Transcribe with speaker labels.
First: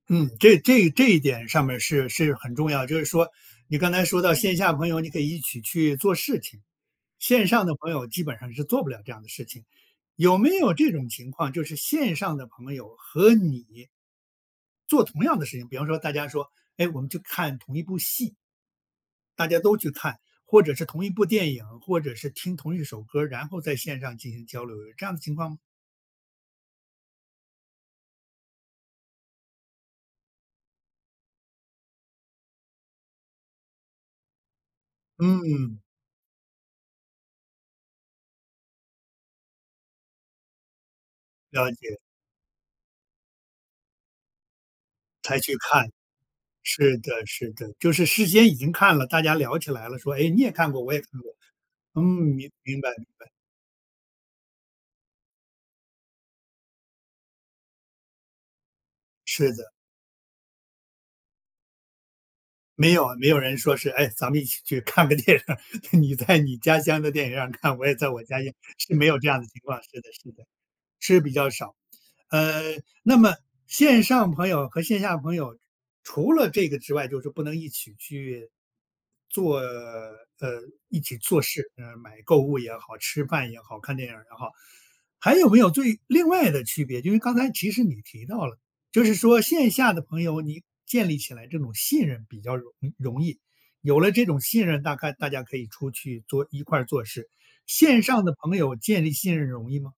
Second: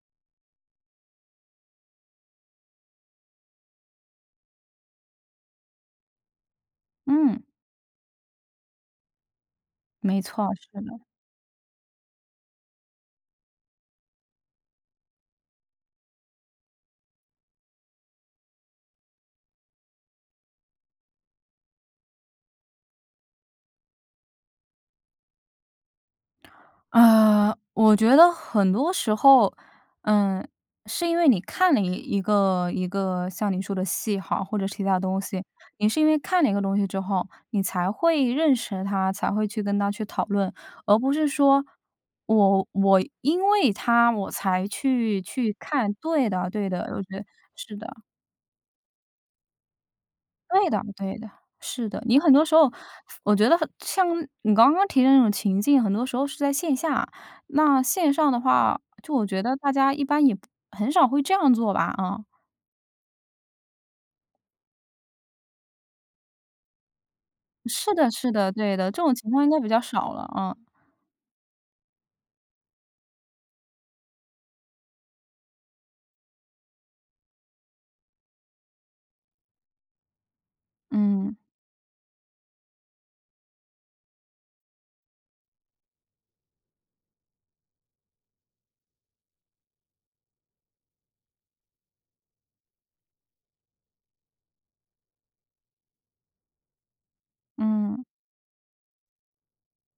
Speaker 1: 嗯，这这这一点上面儿是是很重要。就是说你刚才说到线下朋友，你可以一起去做事情，
Speaker 2: 嗯。
Speaker 1: 线上的朋友基本上是做不了这样的事情，
Speaker 2: 没
Speaker 1: 有
Speaker 2: 错，
Speaker 1: 没有
Speaker 2: 是
Speaker 1: 这
Speaker 2: 的。
Speaker 1: 种情况，就是线上的朋友和你做同样的事情，比方说大家说，诶，我们去看同一部戏？大家都去看。或者是同一部电影，或者是听同一首歌儿，然后在线上进行交流，有这样的情况嘛？
Speaker 2: 呃，我觉得很多时候，嗯，是因为你看了一一个一个像你说的戏好或者其它东西，
Speaker 1: 嗯。
Speaker 2: 你是因为看了一个东西之后，你才会认识他，才会去跟他去讨论。而不是说
Speaker 1: 了解。
Speaker 2: 我我因为他我才去
Speaker 1: 才
Speaker 2: 去
Speaker 1: 去看，
Speaker 2: 看，对的对的，
Speaker 1: 是
Speaker 2: 我
Speaker 1: 的
Speaker 2: 觉得
Speaker 1: 是的。
Speaker 2: 是
Speaker 1: 就
Speaker 2: 的。
Speaker 1: 是事先已经看了，大家聊起来了，说：“诶？你也
Speaker 2: 对
Speaker 1: 看
Speaker 2: 的
Speaker 1: 过，我也
Speaker 2: 对
Speaker 1: 看
Speaker 2: 的，
Speaker 1: 过。”
Speaker 2: 是的，
Speaker 1: 嗯，
Speaker 2: 你很多
Speaker 1: 明
Speaker 2: 时候发
Speaker 1: 明白明白。
Speaker 2: 我觉得像你刚刚提的那种情境，很多时候是在线下。那线上的话，就我觉
Speaker 1: 是
Speaker 2: 得
Speaker 1: 的。
Speaker 2: 大家一般也很少会这样做吧，啊。
Speaker 1: 没有啊，没有人说是，诶，咱们一起去看个电影，你在你家乡的电影院看，我
Speaker 2: 是
Speaker 1: 也
Speaker 2: 的
Speaker 1: 在我
Speaker 2: 是
Speaker 1: 家
Speaker 2: 的，
Speaker 1: 乡，
Speaker 2: 对的，
Speaker 1: 是
Speaker 2: 这
Speaker 1: 没
Speaker 2: 种
Speaker 1: 有这
Speaker 2: 情
Speaker 1: 样
Speaker 2: 况
Speaker 1: 的
Speaker 2: 应该
Speaker 1: 情
Speaker 2: 比
Speaker 1: 况，
Speaker 2: 较
Speaker 1: 是的
Speaker 2: 少了
Speaker 1: 是的，
Speaker 2: 啊。
Speaker 1: 是比较少。呃，那么线上朋友和线下朋友，除了这个之外，就是不能一起去，做呃，一起
Speaker 2: 嗯。
Speaker 1: 做事，呃，买购物也好，吃饭也好，看电影也好，还有没有最另外的区别，就是刚才其实你提到了，就是说线下的朋友，你建立起来这种信任比较容易容易，有了这种信任，大概大家可以出去做一块做事，线
Speaker 2: 嗯。
Speaker 1: 上的朋友建立信任容易吗？